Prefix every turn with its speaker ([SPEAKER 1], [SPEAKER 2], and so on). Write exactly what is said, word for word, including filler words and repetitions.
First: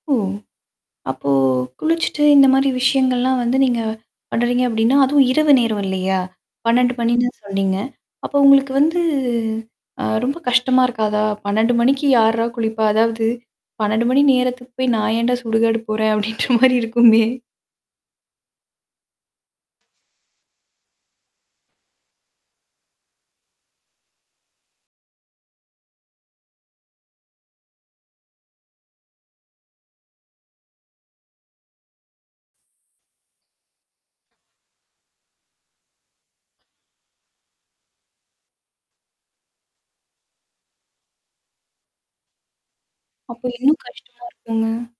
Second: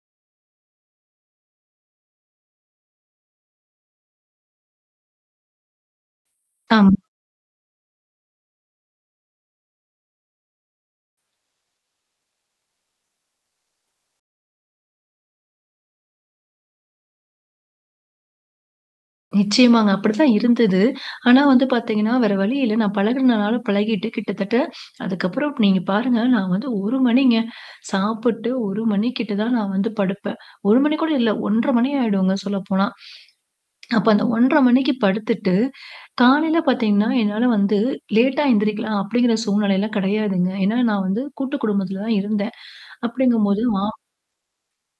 [SPEAKER 1] ஓ! அப்போ குளிச்சுட்டு இந்த மாரி விஷயங்கள்லாம் வந்து நீங்க பண்ணுறீங்க அப்படின்னா, அதுவும் இரவு நேரம் இல்லையா?
[SPEAKER 2] ஆம்.
[SPEAKER 1] பன்னெண்டு மணின்னு சொன்னீங்க. அப்ப உங்களுக்கு வந்து அ ரொம்ப கஷ்டமா இருக்காதா? பன்னெண்டு மணிக்கு யார்றா குளிப்பா? அதாவது, "பன்னெண்டு மணி நேரத்துக்கு போய், நான் ஏன்டா சுடுகாடு போறேன்." அப்படின்ற மாரி இருக்குமே.
[SPEAKER 2] நிச்சயமாங்க. அப்படி தான் இருந்தது. ஆனா வந்து பார்த்தீங்கன்னா, வேற வழி இல்ல. நான் பழகுனதுனால, பழகிட்டு கிட்டத்தட்ட அதுக்கப்புறம் நீங்க பாருங்க, நான் வந்து ஒரு மணிங்க சாப்புட்டு ஒரு மணி கிட்ட தான் நான் வந்து படுப்பேன். ஒரு மணி கூட இல்ல, ஒன்ரை மணி ஆயிடுங்க சொல்லப்போனா. அப்ப அந்த ஒன்ரை மணிக்கு படுத்துட்டு, காலையில பார்த்தீங்கன்னா என்னால வந்து, "லேட்டா எந்திரிக்கலாம்." அப்படிங்கிற சூழ்நிலை எல்லாம் கெடையாதுங்க. ஏன்னா, நான் வந்து கூட்டு குடும்பத்தில தான் இருந்தேன்.
[SPEAKER 1] அப்ப
[SPEAKER 2] அப்படிங்கம் போது
[SPEAKER 1] இன்னும்
[SPEAKER 2] மா
[SPEAKER 1] கஷ்டமா இருக்குங்க.